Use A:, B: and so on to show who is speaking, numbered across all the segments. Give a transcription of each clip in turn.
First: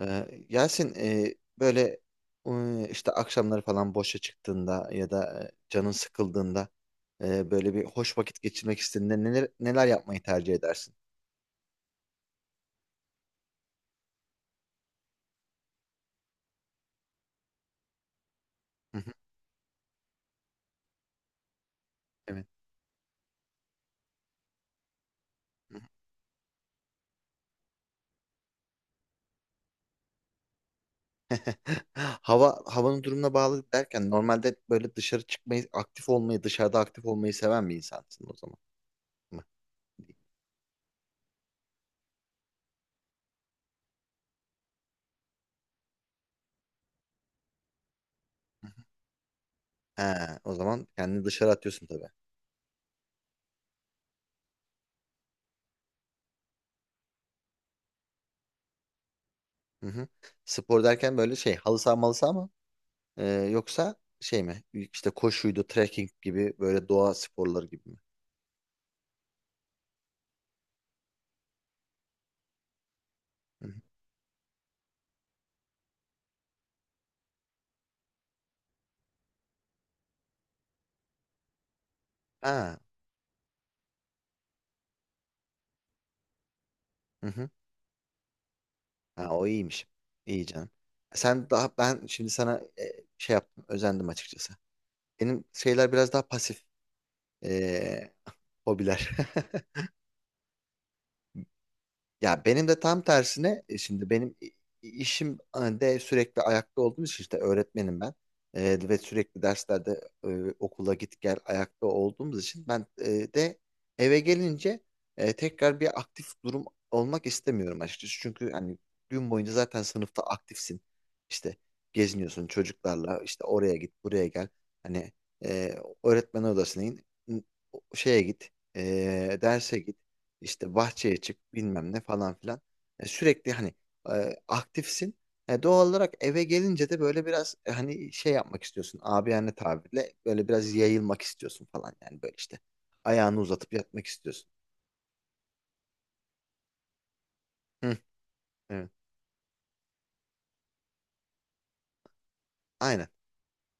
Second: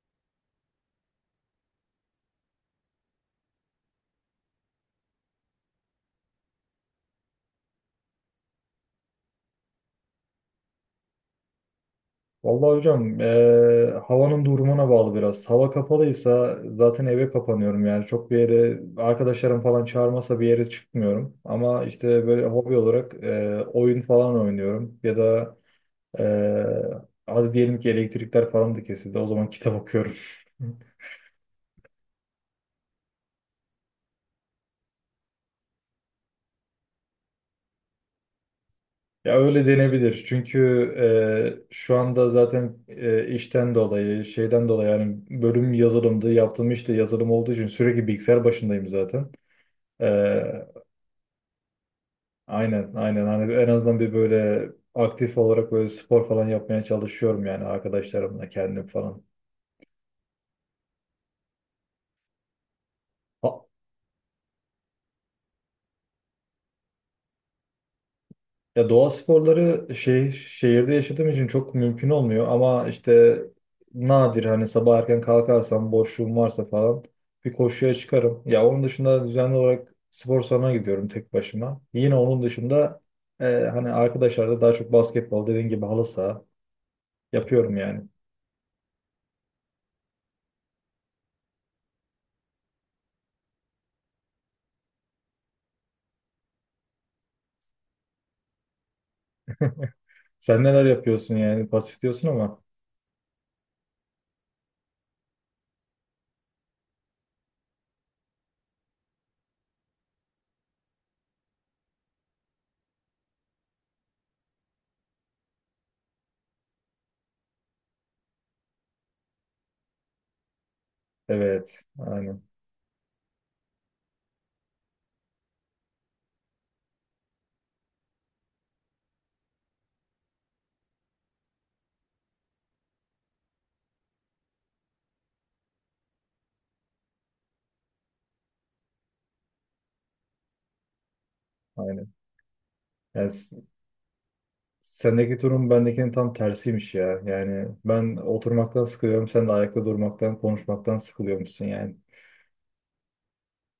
A: Yasin, böyle işte akşamları falan boşa çıktığında ya da canın sıkıldığında böyle bir hoş vakit geçirmek istediğinde neler neler yapmayı tercih edersin?
B: Vallahi hocam havanın durumuna bağlı biraz. Hava kapalıysa zaten eve kapanıyorum yani. Çok bir yere
A: Hı hı.
B: arkadaşlarım falan çağırmasa bir yere çıkmıyorum. Ama işte böyle
A: Evet.
B: hobi olarak oyun falan oynuyorum. Ya da eee hadi diyelim ki elektrikler falan da kesildi. O zaman kitap okuyorum.
A: Havanın durumuna bağlı derken normalde böyle dışarı çıkmayı, aktif olmayı, dışarıda aktif olmayı seven bir insansın o zaman
B: Ya
A: mı?
B: öyle denebilir. Çünkü şu anda zaten işten dolayı, şeyden dolayı yani bölüm yazılımdı. Yaptığım iş de yazılım olduğu için sürekli bilgisayar başındayım zaten. E,
A: He, o zaman kendini dışarı atıyorsun tabii.
B: Aynen, aynen. Hani en azından bir böyle aktif olarak böyle spor falan yapmaya çalışıyorum yani arkadaşlarımla kendim falan.
A: Hı hı. Spor derken böyle şey, halı saha malı saha mı? Ee,
B: Ha-
A: yoksa şey mi? İşte koşuydu, trekking gibi böyle doğa sporları gibi mi?
B: Ya doğa sporları şey şehirde yaşadığım için çok mümkün olmuyor ama işte
A: Hı hı.
B: nadir hani sabah erken kalkarsam boşluğum varsa falan bir koşuya çıkarım. Ya onun dışında düzenli olarak spor salonuna gidiyorum tek başıma. Yine onun
A: Ha,
B: dışında e, hani arkadaşlarla daha çok basketbol dediğin gibi halı saha
A: hı hı.
B: yapıyorum yani.
A: Ha, o iyiymiş. İyi canım. Sen daha, ben şimdi sana şey yaptım, özendim açıkçası. Benim şeyler biraz daha pasif e, hobiler.
B: Sen neler yapıyorsun yani pasif diyorsun
A: Ya
B: ama.
A: benim de tam tersine, şimdi işim de sürekli ayakta olduğum için, işte öğretmenim ben. E, ve sürekli derslerde, okula git gel ayakta olduğumuz için ben e, de eve gelince tekrar bir aktif durum olmak istemiyorum açıkçası. Çünkü hani gün boyunca zaten sınıfta aktifsin. İşte
B: Evet, aynen,
A: geziniyorsun çocuklarla, işte oraya git buraya gel. Hani, e, öğretmen odasına in, şeye git, derse git, işte bahçeye çık, bilmem ne falan filan. E, sürekli hani aktifsin. E, doğal olarak eve gelince de böyle biraz, e, hani şey yapmak istiyorsun. Abiyane tabirle böyle biraz yayılmak istiyorsun falan,
B: aynen.
A: yani böyle işte.
B: Yani
A: Ayağını
B: s-
A: uzatıp yatmak istiyorsun.
B: Sendeki durum bendekinin tam tersiymiş ya. Yani
A: Hı,
B: ben oturmaktan
A: evet.
B: sıkılıyorum, sen de ayakta durmaktan, konuşmaktan sıkılıyormuşsun yani.
A: Aynen.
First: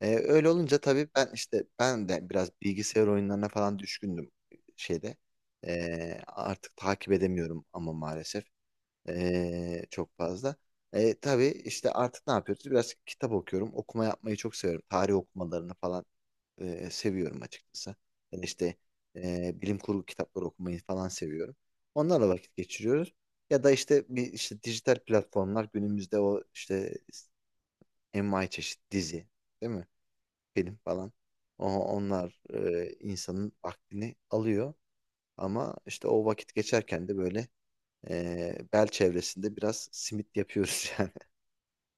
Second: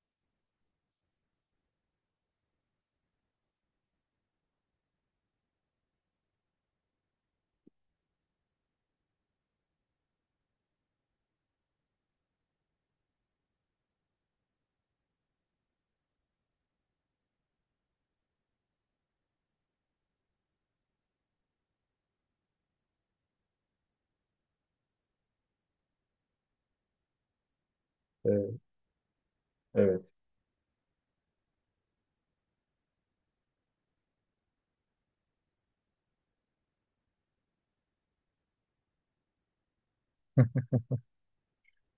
A: E, öyle olunca tabii ben işte, ben de biraz bilgisayar oyunlarına falan düşkündüm şeyde. E, artık takip edemiyorum ama maalesef. Çok fazla. Tabii işte artık ne yapıyoruz? Biraz kitap okuyorum. Okuma yapmayı çok seviyorum. Tarih okumalarını falan seviyorum açıkçası. Yani işte bilim kurgu kitapları okumayı falan seviyorum. Onlarla vakit geçiriyoruz. Ya da işte bir, işte dijital platformlar günümüzde, o işte envai
B: Ee,
A: çeşit dizi, değil mi?
B: evet.
A: Film falan. Onlar insanın vaktini alıyor. Ama işte o vakit geçerken de böyle, bel çevresinde biraz simit yapıyoruz yani.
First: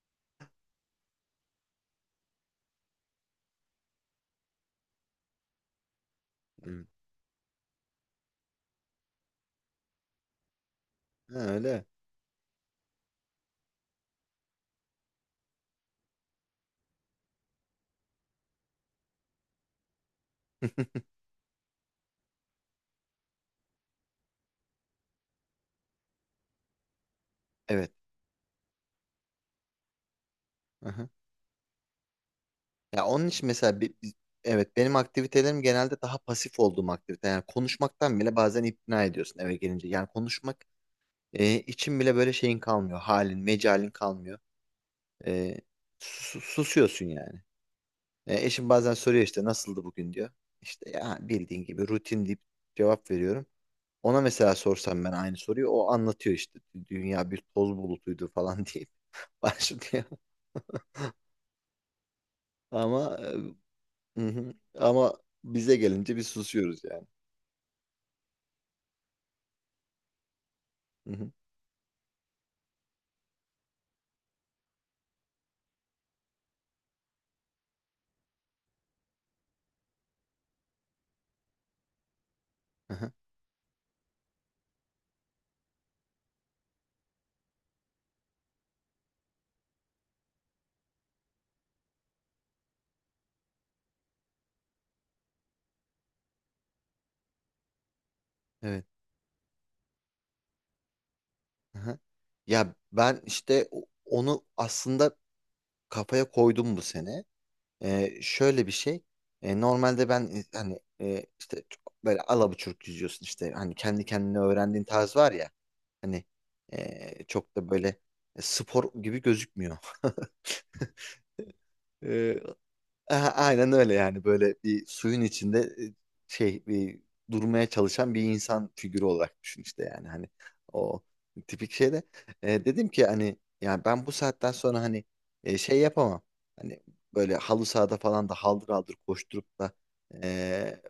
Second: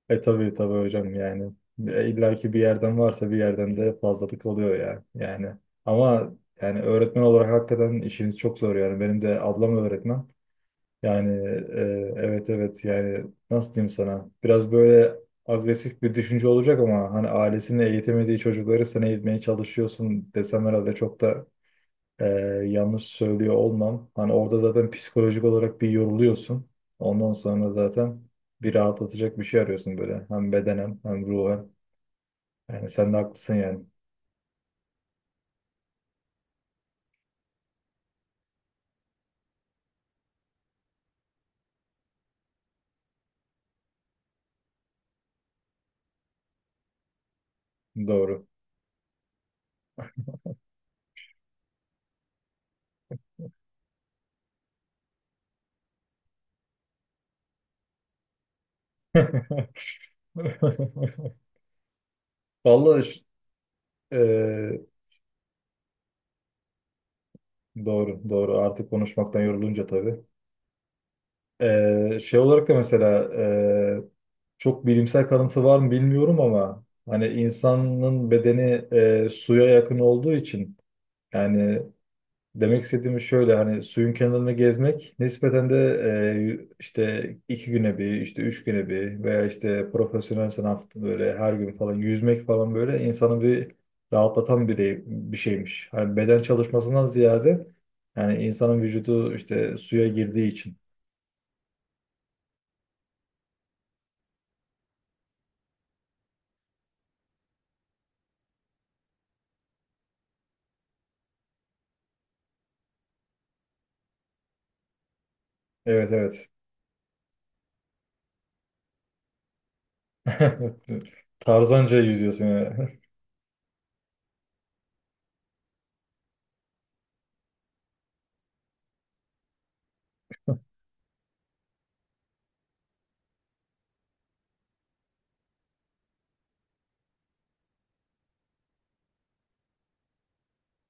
B: E tabii tabii hocam yani. E, İlla ki bir yerden varsa bir yerden de fazlalık oluyor ya. Ama yani
A: Hmm.
B: öğretmen olarak hakikaten işiniz çok zor yani. Benim de ablam öğretmen. Yani
A: Ha, öyle.
B: evet evet yani nasıl diyeyim sana biraz böyle agresif bir düşünce olacak ama hani ailesini eğitemediği çocukları sen eğitmeye çalışıyorsun desem herhalde çok da e, yanlış söylüyor olmam. Hani orada zaten psikolojik olarak bir yoruluyorsun. Ondan sonra
A: Evet.
B: zaten bir rahatlatacak bir şey arıyorsun böyle hem bedenen
A: Aha.
B: hem ruhen. Yani
A: Ya
B: sen de
A: onun için
B: haklısın
A: mesela,
B: yani
A: evet, benim aktivitelerim genelde daha pasif olduğum aktivite. Yani konuşmaktan bile bazen ikna ediyorsun eve gelince. Yani konuşmak için bile böyle şeyin kalmıyor. Halin, mecalin kalmıyor. E, susuyorsun yani. E,
B: doğru.
A: eşim bazen soruyor, işte nasıldı bugün diyor. İşte ya bildiğin gibi rutin deyip cevap veriyorum. Ona mesela sorsam ben aynı soruyu, o anlatıyor işte, dünya bir toz bulutuydu falan diye başlıyor.
B: Vallahi
A: Ama
B: ş- e,
A: hı hı. Ama bize gelince bir susuyoruz yani.
B: doğru doğru artık konuşmaktan yorulunca tabii.
A: Hı hı.
B: Şey olarak da mesela çok bilimsel kanıtı var mı bilmiyorum ama hani insanın bedeni suya yakın olduğu için yani demek
A: Aha.
B: istediğim şöyle hani suyun kenarında gezmek nispeten de işte iki güne bir işte üç güne bir veya işte profesyonel sanat böyle her gün falan yüzmek falan böyle insanı bir rahatlatan bir şeymiş. Hani beden çalışmasından ziyade yani insanın
A: Evet.
B: vücudu işte suya girdiği için.
A: Aha. Ya ben işte onu aslında kafaya koydum bu sene. E, şöyle bir şey. E, normalde ben, e, hani, e, işte çok böyle alabuçuk yüzüyorsun, işte hani kendi kendine öğrendiğin tarz var ya,
B: Evet
A: hani
B: evet.
A: çok da böyle spor gibi gözükmüyor.
B: Tarzanca
A: Ee,
B: yüzüyorsun yani.
A: aynen öyle yani, böyle bir suyun içinde şey, bir durmaya çalışan bir insan figürü olarak düşün işte, yani hani o tipik şeyde dedim ki, hani yani ben bu saatten sonra hani şey yapamam, hani böyle halı sahada falan da haldır haldır koşturup da e,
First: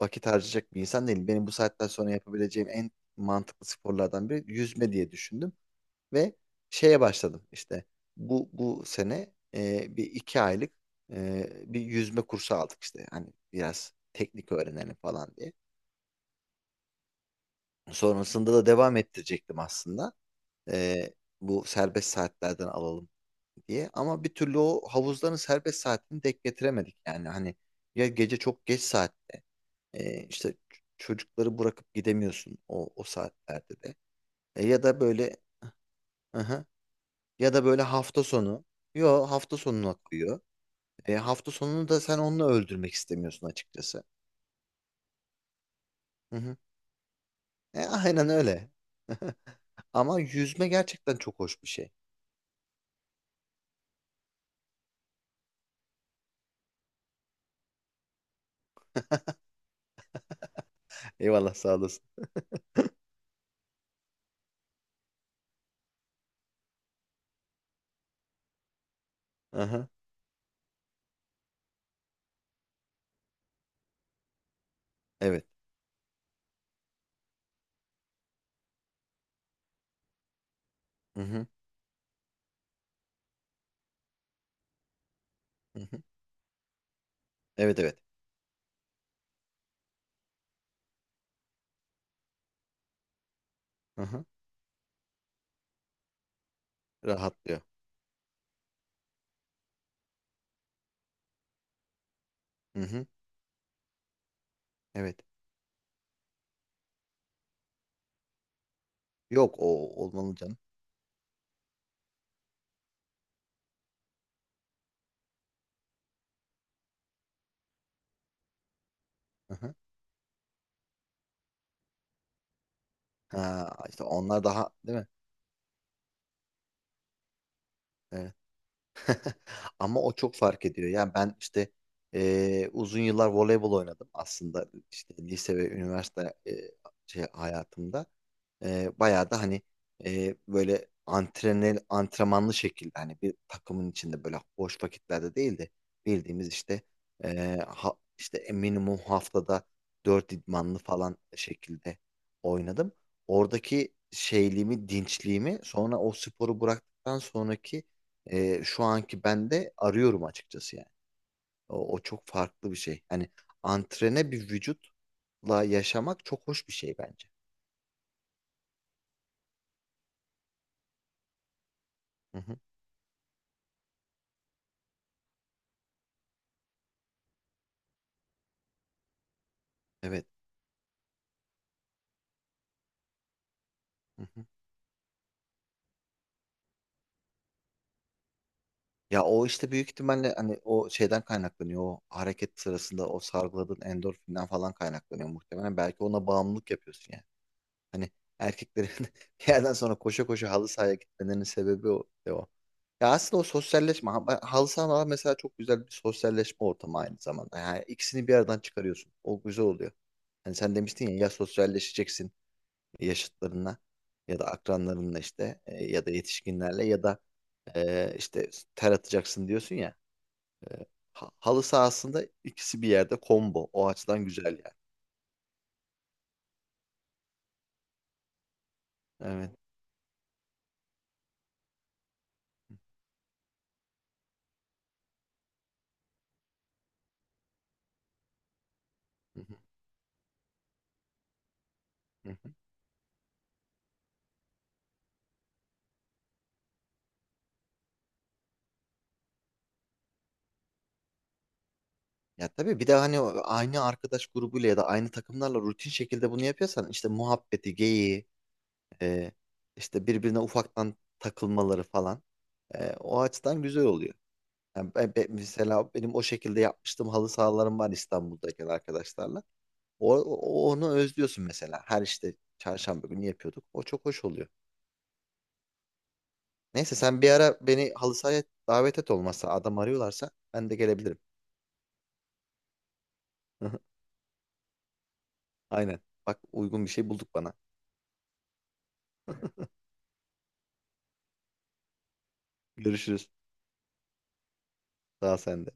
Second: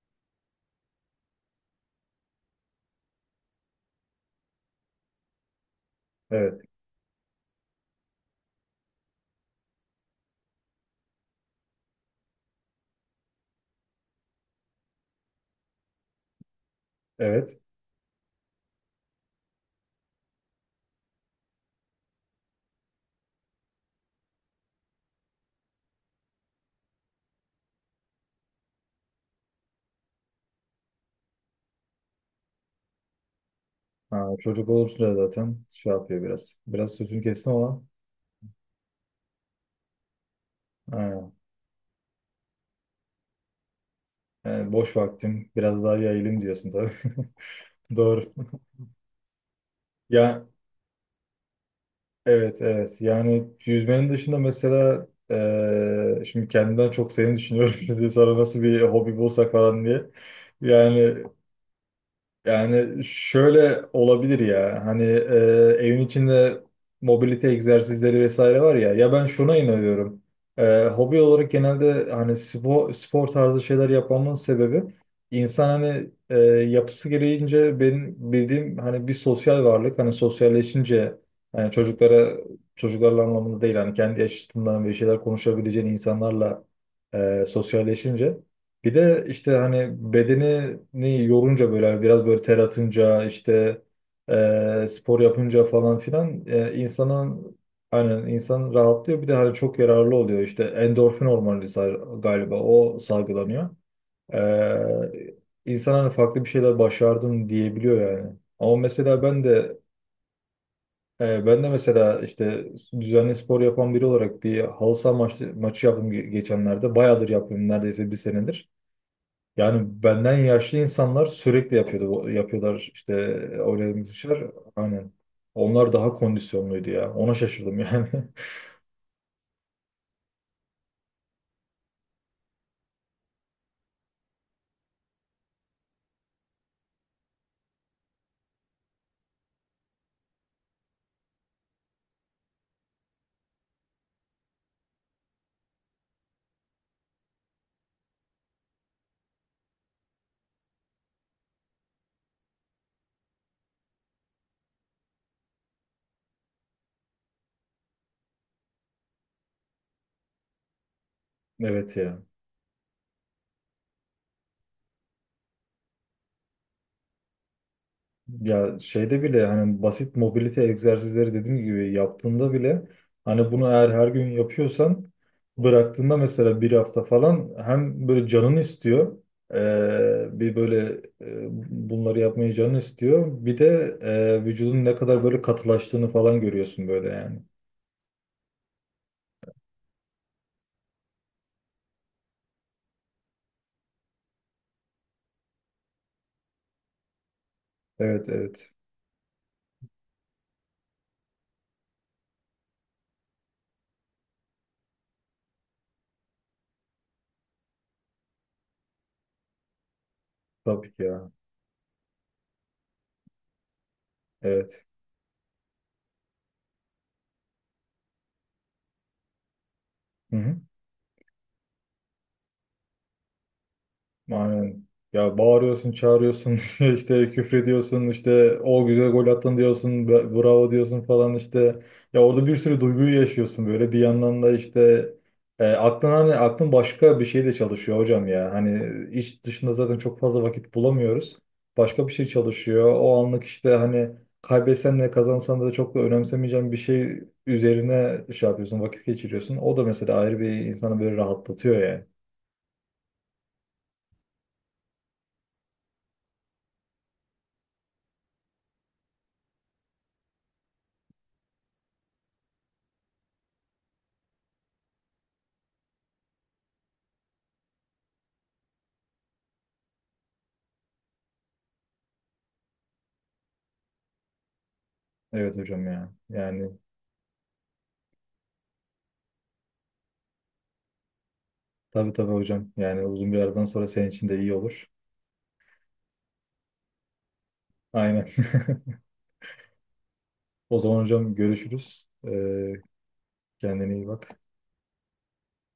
A: vakit harcayacak bir insan değilim. Benim bu saatten sonra yapabileceğim en mantıklı sporlardan biri yüzme diye düşündüm. Ve
B: Evet.
A: şeye başladım işte, bu sene bir iki aylık e, bir yüzme kursu aldık işte, hani biraz teknik öğrenelim falan diye.
B: Evet.
A: Sonrasında da devam ettirecektim aslında. E, bu serbest saatlerden alalım diye, ama bir türlü o havuzların serbest saatini denk getiremedik, yani hani ya gece çok geç saat, işte çocukları bırakıp gidemiyorsun o o saatlerde de.
B: Ha,
A: E,
B: çocuk
A: ya da
B: olunca
A: böyle,
B: zaten şey yapıyor
A: hı
B: biraz.
A: hı.
B: Biraz sözünü kestim
A: Ya da
B: ama
A: böyle hafta sonu. Yo, hafta sonuna koyuyor. E,
B: ha,
A: hafta sonunu da sen onunla öldürmek istemiyorsun açıkçası.
B: yani boş vaktim biraz daha
A: Hı
B: yayılayım
A: hı.
B: diyorsun tabii.
A: E, aynen
B: Doğru.
A: öyle. Ama
B: Ya
A: yüzme gerçekten çok hoş bir şey.
B: evet evet. Yani yüzmenin dışında mesela şimdi kendimden çok seni düşünüyorum. Şimdi sana nasıl bir hobi bulsak falan diye. Yani
A: Eyvallah, sağ olasın.
B: Yani şöyle olabilir ya hani evin içinde mobilite egzersizleri vesaire var ya ya ben şuna
A: Aha,
B: inanıyorum. E, hobi olarak genelde hani spor tarzı şeyler yapmamın sebebi
A: evet.
B: insan hani yapısı gereğince benim bildiğim hani bir sosyal varlık hani sosyalleşince
A: Hı hı,
B: hani çocuklarla anlamında değil hani kendi yaşıtından bir şeyler
A: hı
B: konuşabileceğin
A: hı.
B: insanlarla
A: Evet evet.
B: sosyalleşince bir de işte hani bedenini yorunca böyle biraz böyle ter atınca işte
A: Hı hı.
B: spor yapınca falan filan e, insanın
A: Rahatlıyor.
B: aynen insan rahatlıyor. Bir de hani çok yararlı oluyor işte endorfin hormonu galiba
A: Hı
B: o
A: hı.
B: salgılanıyor.
A: Evet.
B: E, insan hani farklı bir şeyler başardım diyebiliyor yani. Ama mesela ben
A: Yok,
B: de
A: o olmalı canım.
B: e, Ben de mesela işte düzenli spor yapan biri olarak bir halı saha maçı yaptım geçenlerde. Bayağıdır yapıyorum neredeyse bir senedir.
A: Hı hı.
B: Yani benden yaşlı insanlar sürekli yapıyordu, yapıyorlar işte
A: Ha, işte
B: Aurelien
A: onlar
B: dışarı.
A: daha, değil mi?
B: Aynen. Onlar daha kondisyonluydu ya. Ona şaşırdım yani.
A: Evet. Ama o çok fark ediyor. Yani ben işte uzun yıllar voleybol oynadım aslında, işte lise ve üniversite şey hayatımda. E, bayağı da hani böyle antrenmanlı şekilde, hani bir takımın içinde, böyle boş vakitlerde değil de bildiğimiz işte işte minimum haftada 4 idmanlı falan şekilde oynadım. Oradaki şeyliğimi, dinçliğimi sonra o sporu bıraktıktan sonraki şu anki bende arıyorum açıkçası yani. O,
B: Evet
A: o
B: ya.
A: çok farklı bir şey. Hani antrene bir vücutla yaşamak çok hoş bir şey bence.
B: Ya şeyde bile hani basit mobilite egzersizleri dediğim gibi
A: Hı
B: yaptığında
A: hı.
B: bile hani bunu eğer her gün yapıyorsan bıraktığında mesela bir hafta falan hem böyle canın istiyor
A: Evet.
B: bir böyle bunları yapmayı canın istiyor bir de
A: Hı hı.
B: vücudun ne kadar böyle katılaştığını falan görüyorsun böyle yani.
A: Ya o işte büyük ihtimalle hani o şeyden kaynaklanıyor. O hareket sırasında o salgıladığın endorfinden falan kaynaklanıyor muhtemelen. Belki ona bağımlılık yapıyorsun yani. Hani
B: Evet evet.
A: erkeklerin bir yerden sonra koşa koşa halı sahaya gitmelerinin sebebi o. De o. Ya aslında o sosyalleşme. Halı sahalar mesela çok güzel bir sosyalleşme ortamı aynı zamanda. Yani ikisini bir yerden çıkarıyorsun. O güzel oluyor. Hani sen
B: Tabii ki
A: demiştin ya, ya
B: ya.
A: sosyalleşeceksin yaşıtlarınla ya da
B: Evet.
A: akranlarınla, işte ya da yetişkinlerle ya da işte ter atacaksın diyorsun ya.
B: Hı hı.
A: E, halı sahasında ikisi bir yerde combo. O açıdan güzel yani.
B: Aynen. Ya bağırıyorsun, çağırıyorsun, işte küfrediyorsun, işte o güzel gol
A: Evet.
B: attın diyorsun, bravo diyorsun falan işte. Ya orada bir sürü duyguyu yaşıyorsun böyle. Bir yandan da işte aklın başka bir şey de çalışıyor hocam ya. Hani
A: Hı
B: iş
A: hı,
B: dışında zaten çok fazla vakit bulamıyoruz. Başka bir şey
A: hı hı.
B: çalışıyor. O anlık işte hani kaybetsen de kazansan da çok da önemsemeyeceğin bir şey üzerine şey yapıyorsun, vakit geçiriyorsun. O da mesela ayrı bir insanı böyle rahatlatıyor yani.
A: Ya tabii, bir de hani aynı arkadaş grubuyla ya da aynı takımlarla rutin şekilde bunu yapıyorsan, işte muhabbeti, geyiği, e, işte birbirine ufaktan takılmaları falan. E, o açıdan güzel oluyor. Yani mesela benim o şekilde yapmıştım, halı sahalarım var İstanbul'daki arkadaşlarla. Onu özlüyorsun mesela. Her işte çarşamba günü yapıyorduk. O çok hoş oluyor.
B: Evet hocam ya. Yani
A: Neyse, sen bir ara beni halı sahaya davet et, olmazsa adam arıyorlarsa ben de gelebilirim.
B: Tabii tabii hocam. Yani uzun bir aradan sonra senin için de iyi olur.
A: Aynen. Bak, uygun bir şey bulduk bana.
B: Aynen. O zaman hocam görüşürüz.
A: Görüşürüz.
B: Kendine iyi bak.
A: Daha sende.